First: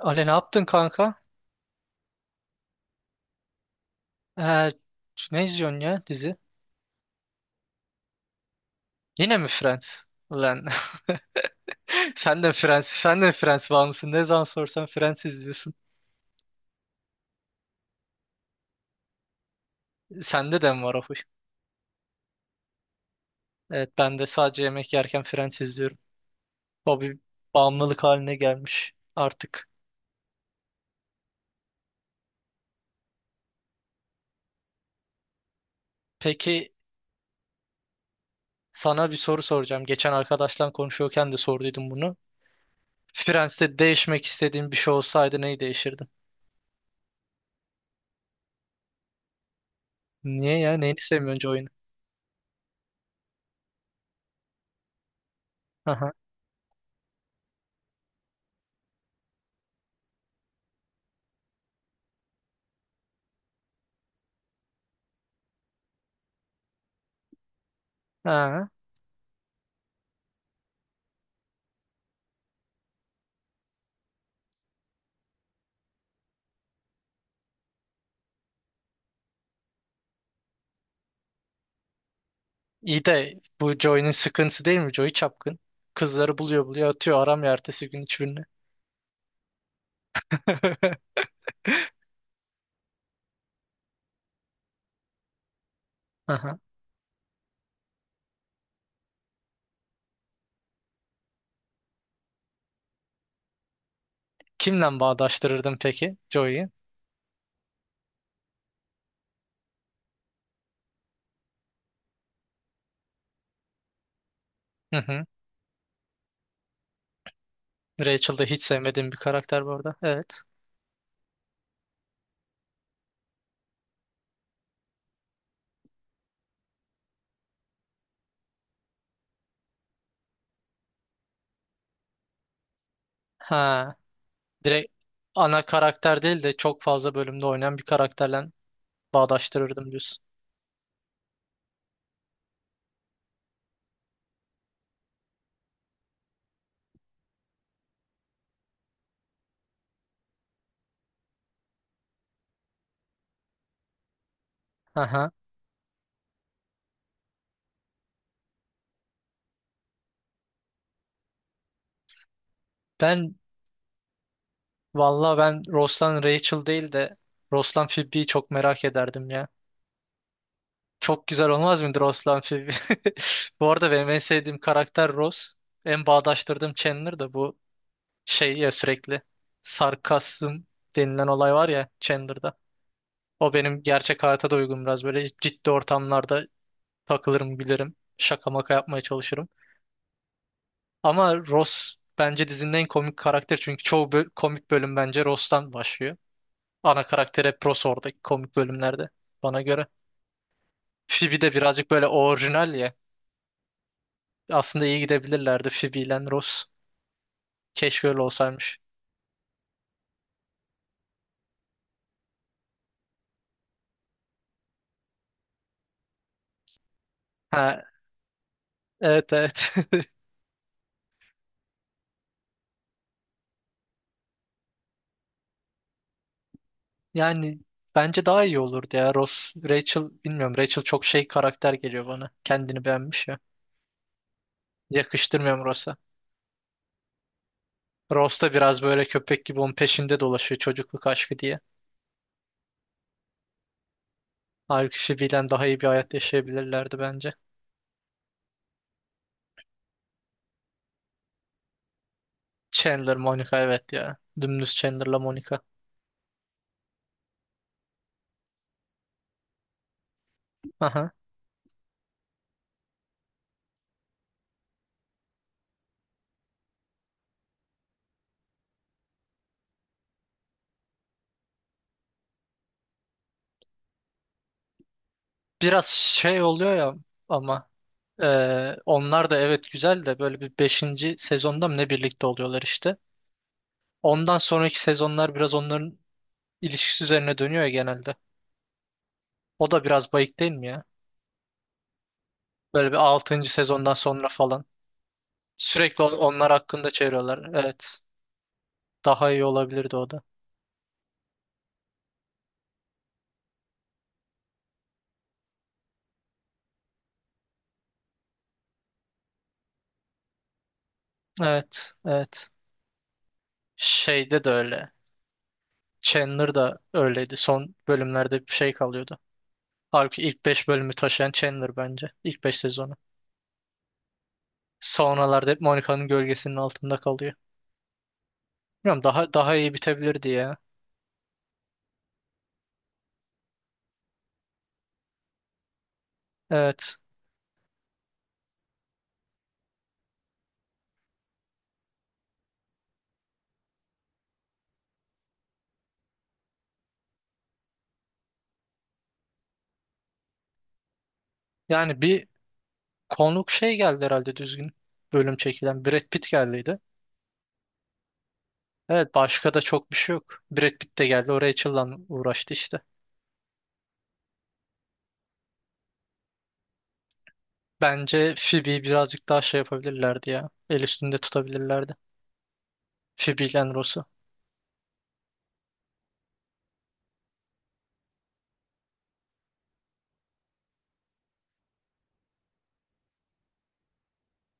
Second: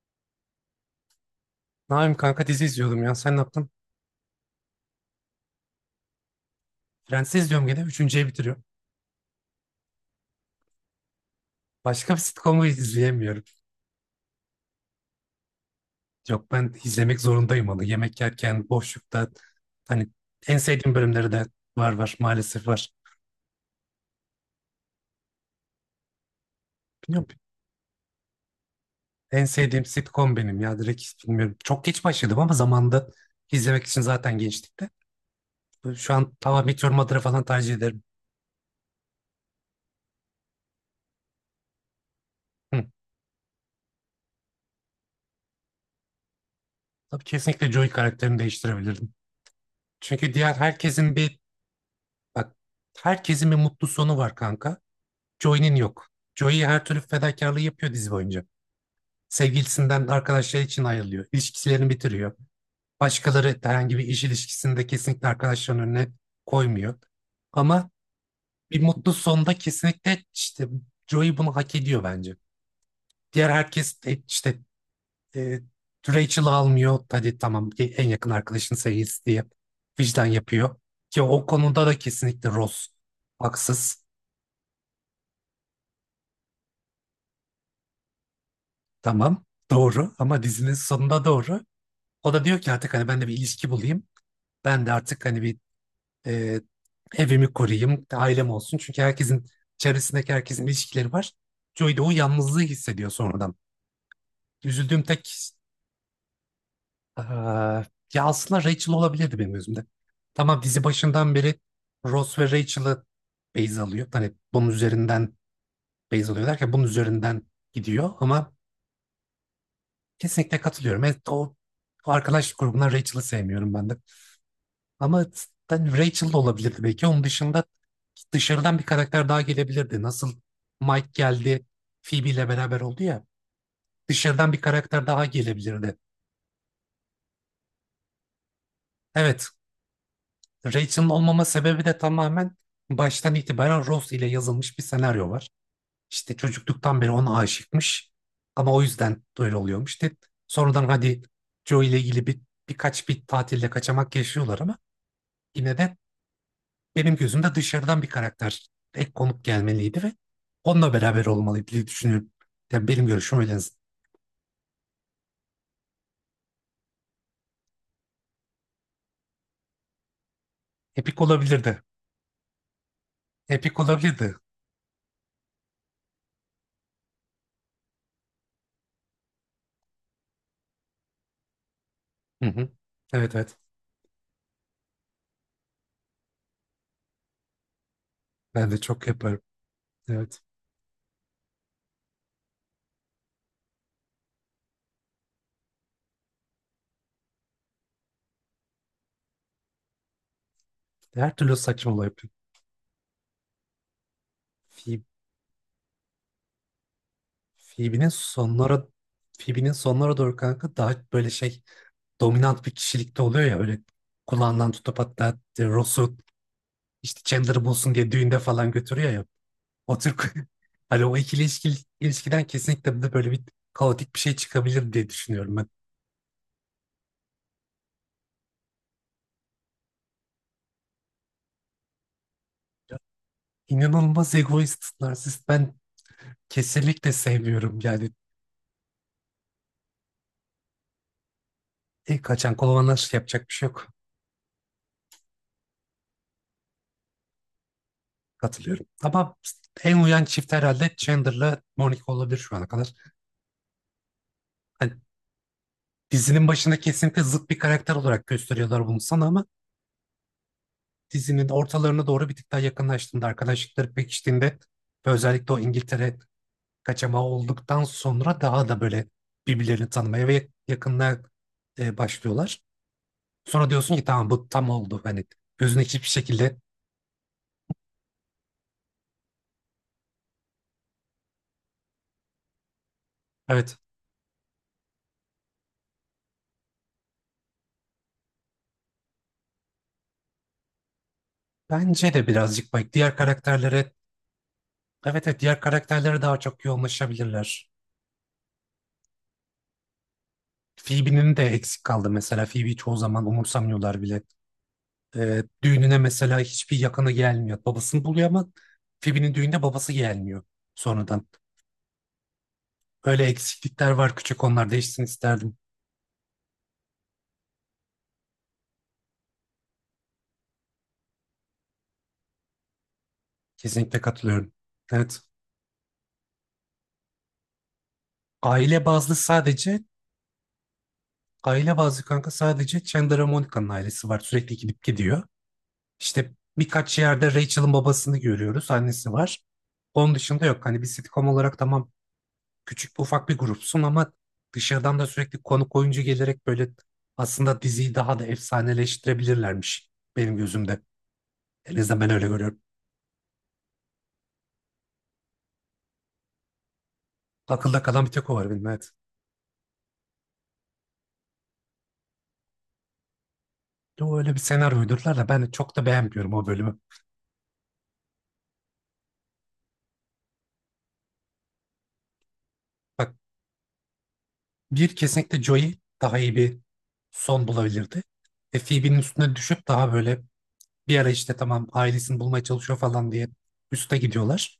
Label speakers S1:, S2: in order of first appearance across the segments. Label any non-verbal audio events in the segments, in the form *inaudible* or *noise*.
S1: Ale ne yaptın kanka?
S2: Naim kanka dizi izliyordum ya. Sen ne yaptın?
S1: Ee, Ne izliyorsun ya dizi?
S2: Friends'i izliyorum gene. Üçüncüye bitiriyorum.
S1: Yine mi Friends? Ulan *laughs*
S2: Başka bir
S1: sen de
S2: sitcom'u
S1: Friends, sen de
S2: izleyemiyorum.
S1: Friends bağımlısın. Ne zaman sorsan Friends izliyorsun.
S2: Yok, ben izlemek zorundayım onu. Yemek yerken, boşlukta. Hani en
S1: Sende de mi
S2: sevdiğim
S1: var o huy?
S2: bölümleri de var var. Maalesef var.
S1: Evet ben de sadece yemek yerken Friends izliyorum. O bir
S2: Bilmiyorum.
S1: bağımlılık haline gelmiş
S2: En
S1: artık.
S2: sevdiğim sitcom benim ya. Direkt bilmiyorum. Çok geç başladım ama zamanda izlemek için zaten gençlikte. Şu an tamam,
S1: Peki
S2: Meteor Mother'ı falan tercih ederim.
S1: sana bir soru soracağım. Geçen arkadaşlar konuşuyorken de sorduydum bunu.
S2: Hı.
S1: Friends'te değişmek istediğin bir şey olsaydı neyi değiştirdin?
S2: Tabii kesinlikle Joey karakterini değiştirebilirdim. Çünkü diğer
S1: Niye ya? Neyini
S2: herkesin bir
S1: sevmiyorsun oyunu?
S2: bak, herkesin bir mutlu sonu var kanka. Joey'nin yok.
S1: Aha.
S2: Joey her türlü fedakarlığı yapıyor dizi boyunca. Sevgilisinden arkadaşları için ayrılıyor. İlişkilerini bitiriyor. Başkaları herhangi bir iş ilişkisinde kesinlikle arkadaşlarının önüne koymuyor. Ama
S1: Ha.
S2: bir mutlu sonda kesinlikle işte Joey bunu hak ediyor bence. Diğer herkes de işte e, Rachel'ı almıyor. Hadi tamam, en yakın arkadaşın sevgilisi diye vicdan yapıyor. Ki o konuda da kesinlikle Ross
S1: İyi de bu
S2: haksız.
S1: Joy'un sıkıntısı değil mi? Joy çapkın. Kızları buluyor buluyor atıyor aramıyor ertesi gün hiçbirini.
S2: Tamam doğru, ama dizinin
S1: *laughs*
S2: sonunda doğru. O da diyor ki artık hani ben de bir ilişki bulayım. Ben de artık hani bir
S1: Aha.
S2: e, evimi koruyayım, ailem olsun. Çünkü herkesin, çevresindeki herkesin ilişkileri var. Joey de o yalnızlığı hissediyor sonradan.
S1: Kimle
S2: Üzüldüğüm tek
S1: bağdaştırırdın peki Joey'yi?
S2: Aa, ya aslında Rachel olabilirdi benim gözümde. Tamam, dizi başından beri Ross ve Rachel'ı base alıyor. Hani bunun
S1: Hı hı.
S2: üzerinden base alıyor derken bunun üzerinden gidiyor,
S1: Rachel de
S2: ama
S1: hiç sevmediğim bir karakter bu arada. Evet.
S2: kesinlikle katılıyorum. Evet, o arkadaş grubundan Rachel'ı sevmiyorum ben de. Ama cidden Rachel da olabilirdi belki. Onun dışında dışarıdan bir karakter daha gelebilirdi. Nasıl Mike geldi, Phoebe ile beraber oldu ya.
S1: Ha.
S2: Dışarıdan bir
S1: Direkt
S2: karakter daha
S1: ana
S2: gelebilirdi.
S1: karakter değil de çok fazla bölümde oynayan bir karakterle
S2: Evet,
S1: bağdaştırırdım diyorsun.
S2: Rachel'ın olmama sebebi de tamamen baştan itibaren Ross ile yazılmış bir senaryo var. İşte çocukluktan beri ona aşıkmış. Ama o yüzden öyle oluyormuş. De sonradan hadi Joe ile ilgili birkaç bir tatilde kaçamak yaşıyorlar, ama
S1: Aha.
S2: yine de benim gözümde dışarıdan bir karakter, ek konuk gelmeliydi ve onunla beraber olmalıydı diye düşünüyorum. Yani benim
S1: Ben
S2: görüşüm öyle.
S1: Valla ben Ross'tan Rachel değil de Ross'tan Phoebe'yi çok merak ederdim ya.
S2: Epik
S1: Çok güzel
S2: olabilirdi.
S1: olmaz mıdır Roslan filmi? *laughs* Bu
S2: Epik
S1: arada benim en
S2: olabilirdi.
S1: sevdiğim karakter Ross. En bağdaştırdığım Chandler da bu şey ya, sürekli sarkasm denilen olay var ya
S2: Hı
S1: Chandler'da.
S2: hı. Evet
S1: O
S2: evet.
S1: benim gerçek hayata da uygun, biraz böyle ciddi ortamlarda takılırım, gülerim. Şaka
S2: Ben
S1: maka
S2: de
S1: yapmaya
S2: çok yaparım.
S1: çalışırım.
S2: Evet.
S1: Ama Ross bence dizinin en komik karakter, çünkü çoğu komik bölüm bence Ross'tan başlıyor. Ana karakter hep Ross oradaki komik bölümlerde, bana göre.
S2: Her
S1: Phoebe de
S2: türlü
S1: birazcık
S2: saçmalığı
S1: böyle
S2: yapıyorum.
S1: orijinal ya. Aslında iyi
S2: Phoebe-
S1: gidebilirlerdi Phoebe ile Ross.
S2: Phoebe'nin
S1: Keşke öyle olsaymış.
S2: sonlara Phoebe'nin sonlara doğru kanka daha böyle şey, dominant bir kişilikte oluyor ya, öyle kulağından tutup hatta Ross'u işte Chandler'ı
S1: Ha,
S2: bulsun diye düğünde falan götürüyor ya.
S1: evet evet.
S2: O
S1: *laughs*
S2: Türk *laughs* hani o ilişkiden kesinlikle de böyle bir kaotik bir şey çıkabilir diye düşünüyorum ben.
S1: Yani bence daha iyi olurdu ya. Ross, Rachel bilmiyorum. Rachel çok şey karakter geliyor bana. Kendini beğenmiş ya.
S2: İnanılmaz egoist, narsist,
S1: Yakıştırmıyorum
S2: ben
S1: Ross'a.
S2: kesinlikle sevmiyorum. Yani
S1: Ross da biraz böyle köpek gibi onun peşinde dolaşıyor, çocukluk aşkı diye.
S2: kaçan kolonlar yapacak bir şey yok.
S1: Halbuki Phoebe ile daha iyi bir hayat yaşayabilirlerdi bence.
S2: Katılıyorum. Ama en uyan çift herhalde Chandler'la Monica olabilir şu ana kadar.
S1: Chandler, Monica evet ya. Dümdüz
S2: Hani
S1: Chandler'la Monica.
S2: dizinin başında kesinlikle zıt bir karakter olarak gösteriyorlar bunu sana, ama
S1: Aha.
S2: dizinin ortalarına doğru bir tık daha yakınlaştığında, arkadaşlıkları pekiştiğinde ve özellikle o İngiltere kaçamağı olduktan sonra daha da böyle birbirlerini tanımaya ve yakınlığa başlıyorlar. Sonra diyorsun ki tamam, bu tam oldu. Hani gözüne
S1: Biraz
S2: hiçbir
S1: şey
S2: şekilde
S1: oluyor ya ama onlar da evet, güzel de böyle bir beşinci sezonda mı ne birlikte oluyorlar işte.
S2: evet,
S1: Ondan sonraki sezonlar biraz onların ilişkisi üzerine dönüyor ya genelde. O da biraz bayık değil mi ya?
S2: bence de birazcık
S1: Böyle
S2: bak,
S1: bir
S2: diğer
S1: altıncı
S2: karakterlere,
S1: sezondan sonra falan.
S2: evet evet, diğer
S1: Sürekli
S2: karakterlere daha
S1: onlar
S2: çok
S1: hakkında çeviriyorlar.
S2: yoğunlaşabilirler.
S1: Evet. Daha iyi olabilirdi o da.
S2: Phoebe'nin de eksik kaldı mesela. Phoebe'yi çoğu zaman umursamıyorlar bile. Düğününe mesela hiçbir yakını gelmiyor. Babasını buluyor ama Phoebe'nin düğünde babası gelmiyor sonradan.
S1: Evet. Evet.
S2: Öyle eksiklikler var, küçük
S1: Şeyde de
S2: onlar
S1: öyle.
S2: değişsin isterdim.
S1: Chandler da öyleydi. Son bölümlerde bir şey kalıyordu. Halbuki ilk 5 bölümü taşıyan Chandler bence. İlk 5 sezonu.
S2: Kesinlikle katılıyorum. Evet.
S1: Sonralarda hep Monica'nın gölgesinin altında kalıyor.
S2: Aile
S1: Bilmiyorum,
S2: bazlı
S1: daha iyi
S2: sadece,
S1: bitebilirdi ya.
S2: aile bazlı kanka sadece Chandler Monica'nın ailesi var. Sürekli gidip gidiyor. İşte
S1: Evet.
S2: birkaç yerde Rachel'ın babasını görüyoruz. Annesi var. Onun dışında yok. Hani bir sitcom olarak tamam, küçük bir ufak bir grupsun ama dışarıdan da sürekli konuk oyuncu gelerek böyle aslında diziyi daha da efsaneleştirebilirlermiş benim gözümde. En azından
S1: Yani
S2: ben öyle
S1: bir
S2: görüyorum.
S1: konuk şey geldi herhalde düzgün bölüm çekilen. Brad Pitt geldiydi.
S2: Akılda kalan bir tek o var benim, evet.
S1: Evet, başka da çok bir şey yok. Brad Pitt de geldi. O Rachel'la uğraştı işte.
S2: De o öyle bir senaryo uydurdular, da ben de çok da beğenmiyorum o bölümü.
S1: Bence Phoebe'yi birazcık daha şey yapabilirlerdi ya. El üstünde tutabilirlerdi.
S2: Bak,
S1: Phoebe ile Ross'u.
S2: bir kesinlikle Joey daha iyi bir son bulabilirdi. Ve Phoebe'nin üstüne düşüp daha böyle bir ara işte tamam ailesini bulmaya çalışıyor falan diye üste gidiyorlar.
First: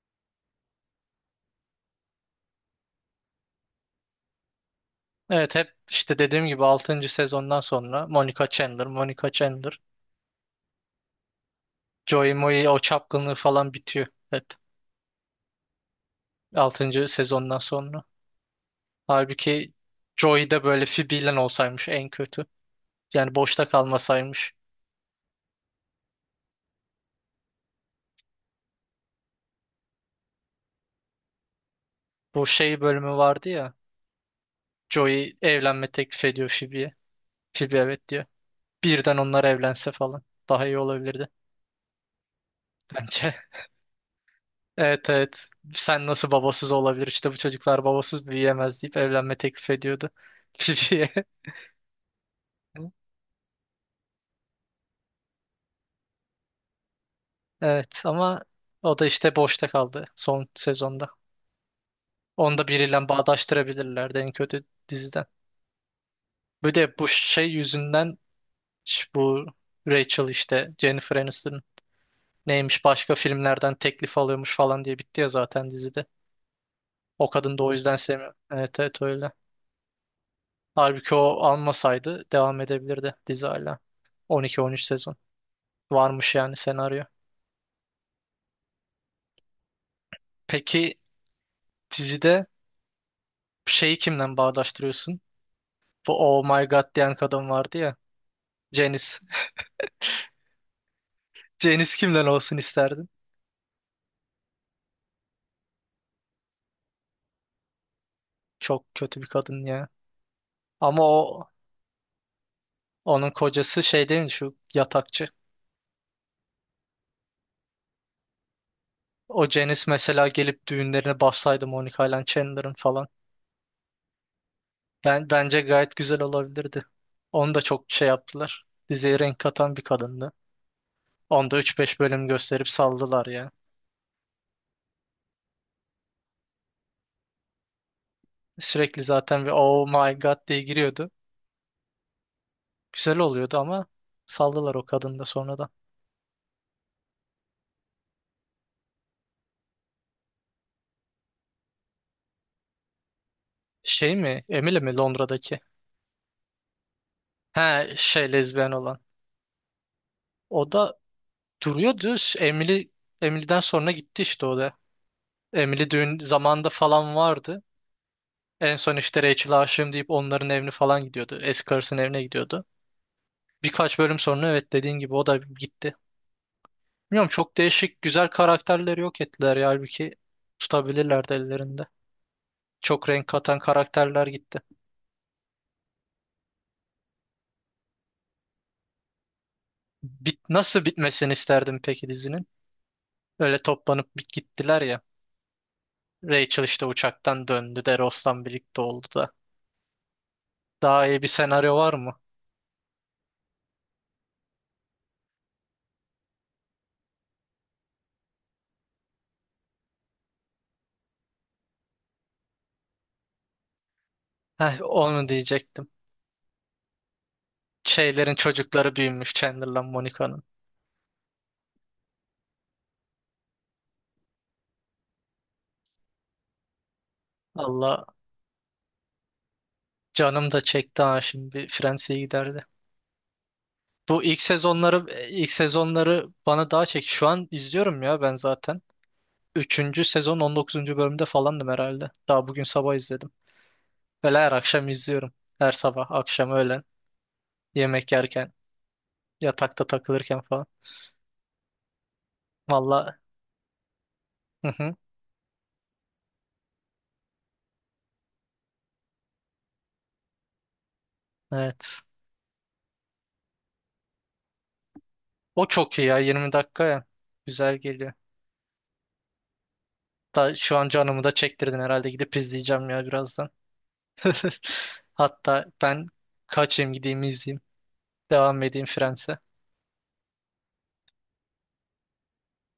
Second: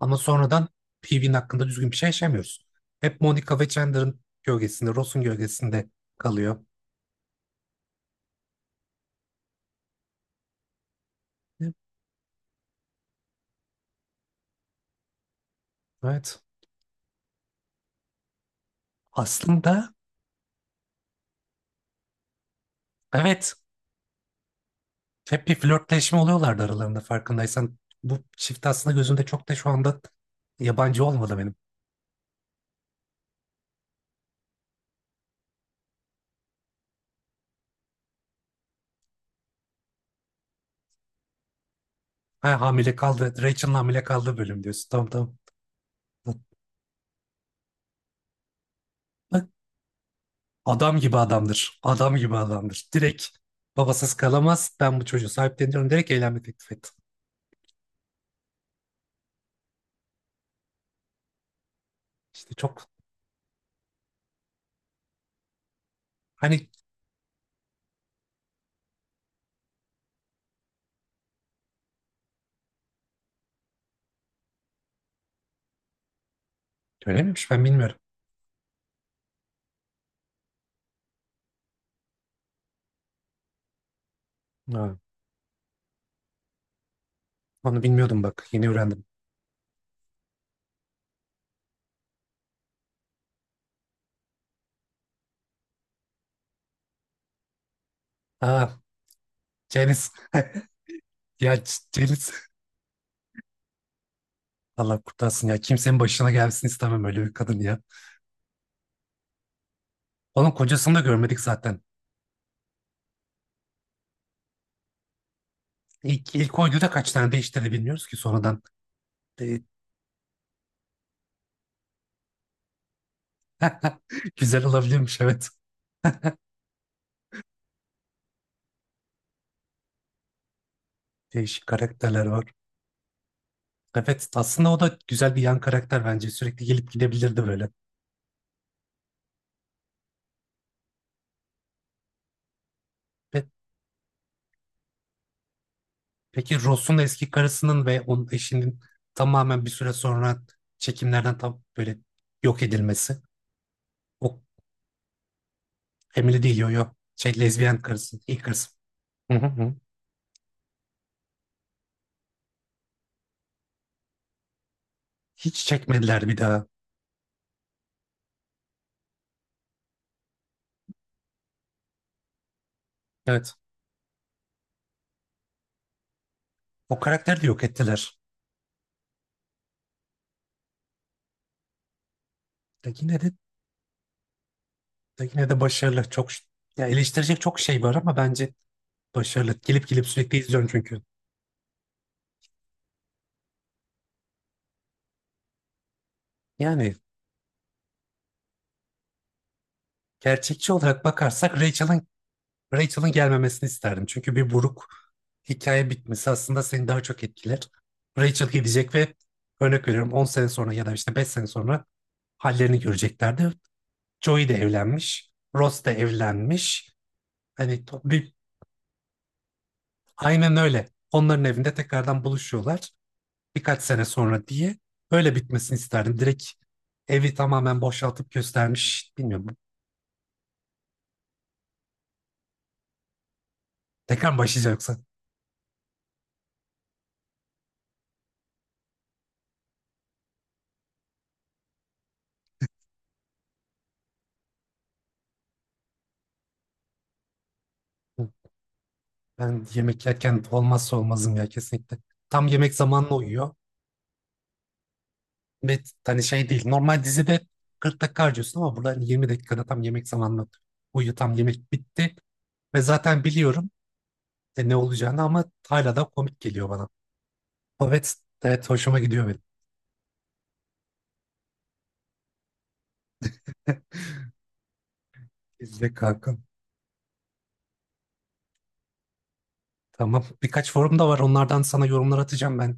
S2: Ama sonradan Phoebe'nin hakkında düzgün bir şey yaşamıyoruz. Hep Monica ve Chandler'ın gölgesinde, Ross'un
S1: Evet, hep
S2: gölgesinde
S1: işte dediğim
S2: kalıyor.
S1: gibi altıncı sezondan sonra Monica Chandler, Monica Chandler. Joey Moe o çapkınlığı falan bitiyor hep
S2: Evet.
S1: altıncı sezondan sonra. Halbuki
S2: Aslında
S1: Joey de böyle Phoebe ile olsaymış, en kötü. Yani
S2: evet.
S1: boşta kalmasaymış.
S2: Hep bir flörtleşme oluyorlardı aralarında farkındaysan. Bu çift aslında gözümde çok da şu anda yabancı olmadı benim.
S1: Bu şey bölümü vardı ya. Joey evlenme teklif ediyor Phoebe'ye. Phoebe evet diyor. Birden onlar evlense falan. Daha iyi olabilirdi
S2: Ha, hamile kaldı.
S1: bence. *laughs*
S2: Rachel'ın hamile kaldığı bölüm diyorsun.
S1: Evet
S2: Tamam
S1: evet. Sen nasıl
S2: tamam.
S1: babasız olabilir? İşte bu çocuklar babasız büyüyemez deyip evlenme teklif ediyordu *laughs*
S2: Adam
S1: Phoebe'ye.
S2: gibi adamdır. Adam gibi adamdır. Direkt babasız kalamaz. Ben bu çocuğu sahipleniyorum. Direkt evlenme teklif ettim.
S1: Evet ama o da işte boşta kaldı son sezonda.
S2: İşte
S1: Onu da
S2: çok
S1: biriyle bağdaştırabilirlerdi en kötü diziden.
S2: hani
S1: Bir de bu şey yüzünden bu Rachel işte, Jennifer Aniston neymiş başka filmlerden teklif alıyormuş falan diye bitti ya zaten dizide.
S2: öyle
S1: O
S2: miymiş,
S1: kadın da
S2: ben
S1: o
S2: bilmiyorum.
S1: yüzden sevmiyor. Evet evet öyle. Halbuki o almasaydı devam edebilirdi dizi hala. 12-13
S2: Ha,
S1: sezon. Varmış yani senaryo.
S2: onu bilmiyordum bak. Yeni öğrendim.
S1: Peki dizide şeyi kimden bağdaştırıyorsun? Bu Oh My God diyen kadın vardı ya.
S2: Aa,
S1: Janice. *laughs*
S2: Janice.
S1: Janice kimden
S2: Janice. *laughs*
S1: olsun isterdin?
S2: Allah kurtarsın ya. Kimsenin başına gelsin istemem öyle bir kadın ya.
S1: Çok kötü bir kadın ya.
S2: Onun kocasını da
S1: Ama
S2: görmedik
S1: o,
S2: zaten.
S1: onun kocası şey değil mi, şu yatakçı.
S2: İlk oyunda kaç tane değişti de bilmiyoruz ki sonradan.
S1: O
S2: E,
S1: Janice mesela gelip düğünlerine bassaydı Monica ile Chandler'ın falan.
S2: Güzel olabilirmiş,
S1: Ben
S2: evet.
S1: bence gayet güzel olabilirdi. Onu da çok şey yaptılar. Diziye renk katan bir kadındı. Onda
S2: Değişik
S1: üç beş
S2: karakterler
S1: bölüm
S2: var.
S1: gösterip saldılar ya.
S2: Evet, aslında o da güzel bir yan karakter bence. Sürekli gelip gidebilirdi böyle.
S1: Sürekli zaten bir oh my god diye giriyordu. Güzel
S2: Ve
S1: oluyordu ama saldılar o kadını da sonradan.
S2: Peki Ross'un eski karısının ve onun eşinin tamamen bir süre sonra çekimlerden tam böyle yok edilmesi.
S1: Şey
S2: O
S1: mi? Emily mi, Londra'daki?
S2: Emily değil, yo yo. Şey, lezbiyen
S1: He
S2: karısı,
S1: şey,
S2: ilk karısı.
S1: lezbiyen olan.
S2: Hı hı hı.
S1: O da duruyordu. Emily'den sonra gitti işte o da.
S2: Hiç
S1: Emily düğün
S2: çekmediler bir daha.
S1: zamanında falan vardı. En son işte Rachel'a aşığım deyip onların evine falan gidiyordu. Eski karısının evine gidiyordu.
S2: Evet.
S1: Birkaç bölüm sonra evet, dediğin gibi o da gitti.
S2: O
S1: Bilmiyorum,
S2: karakteri de
S1: çok
S2: yok
S1: değişik
S2: ettiler.
S1: güzel karakterleri yok ettiler ya, halbuki tutabilirlerdi ellerinde.
S2: De
S1: Çok
S2: yine
S1: renk
S2: de,
S1: katan karakterler gitti.
S2: de yine de başarılı. Ya eleştirecek çok şey var ama bence başarılı. Gelip gelip sürekli izliyorum
S1: Nasıl
S2: çünkü.
S1: bitmesini isterdim peki dizinin? Öyle toplanıp gittiler ya. Rachel işte
S2: Yani
S1: uçaktan döndü de Ross'tan birlikte oldu da.
S2: gerçekçi olarak
S1: Daha iyi bir
S2: bakarsak
S1: senaryo var mı?
S2: Rachel'ın gelmemesini isterdim. Çünkü bir buruk hikaye bitmesi aslında seni daha çok etkiler. Rachel gidecek ve örnek veriyorum 10 sene sonra ya da işte 5 sene sonra hallerini göreceklerdi. Joey de
S1: Heh, onu
S2: evlenmiş, Ross
S1: diyecektim.
S2: da evlenmiş. Bir,
S1: Şeylerin çocukları büyümüş Chandler'la Monica'nın.
S2: aynen öyle. Onların evinde tekrardan buluşuyorlar birkaç sene sonra diye. Öyle bitmesini isterdim. Direkt evi tamamen
S1: Allah
S2: boşaltıp göstermiş. Bilmiyorum.
S1: canım da çekti ha, şimdi bir Fransa'ya giderdi. Bu
S2: Tekrar mı başlayacak yoksa?
S1: ilk sezonları bana daha çek. Şu an izliyorum ya ben zaten. Üçüncü sezon 19. bölümde falandım herhalde. Daha bugün sabah izledim. Böyle her akşam izliyorum. Her sabah, akşam, öğlen, yemek yerken,
S2: Ben
S1: yatakta
S2: yemek
S1: takılırken
S2: yerken
S1: falan.
S2: olmazsa olmazım ya kesinlikle. Tam yemek zamanına
S1: Valla,
S2: uyuyor.
S1: hı hı,
S2: Ve hani şey değil. Normal dizide 40 dakika harcıyorsun ama burada hani 20 dakikada tam yemek zamanına uyuyor. Tam yemek
S1: evet.
S2: bitti. Ve zaten biliyorum ne olacağını ama
S1: O
S2: hala
S1: çok
S2: da
S1: iyi ya,
S2: komik
S1: Yirmi
S2: geliyor
S1: dakika
S2: bana.
S1: ya. Güzel geliyor.
S2: Evet, evet hoşuma gidiyor benim.
S1: Da, şu an canımı da çektirdin herhalde. Gidip izleyeceğim ya birazdan. *laughs*
S2: *laughs*
S1: Hatta
S2: İzle
S1: ben
S2: kankam.
S1: kaçayım, gideyim, izleyeyim. Devam edeyim Friends'e.
S2: Tamam. Birkaç forum da var. Onlardan sana yorumlar atacağım ben.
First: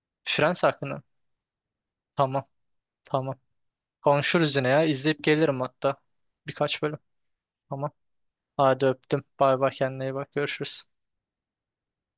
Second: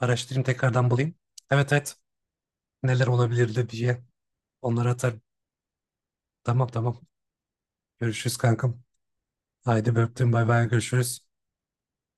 S2: Araştırayım,
S1: Friends
S2: tekrardan
S1: hakkında.
S2: bulayım. Evet evet.
S1: Tamam.
S2: Neler
S1: Tamam.
S2: olabilirdi diye.
S1: Konuşuruz yine ya.
S2: Onları atarım.
S1: İzleyip gelirim hatta.
S2: Tamam
S1: Birkaç bölüm.
S2: tamam.
S1: Ama
S2: Görüşürüz kankam.
S1: Hadi öptüm. Bay bay,
S2: Haydi
S1: kendine iyi
S2: öptüm.
S1: bak.
S2: Bay bay.
S1: Görüşürüz.
S2: Görüşürüz.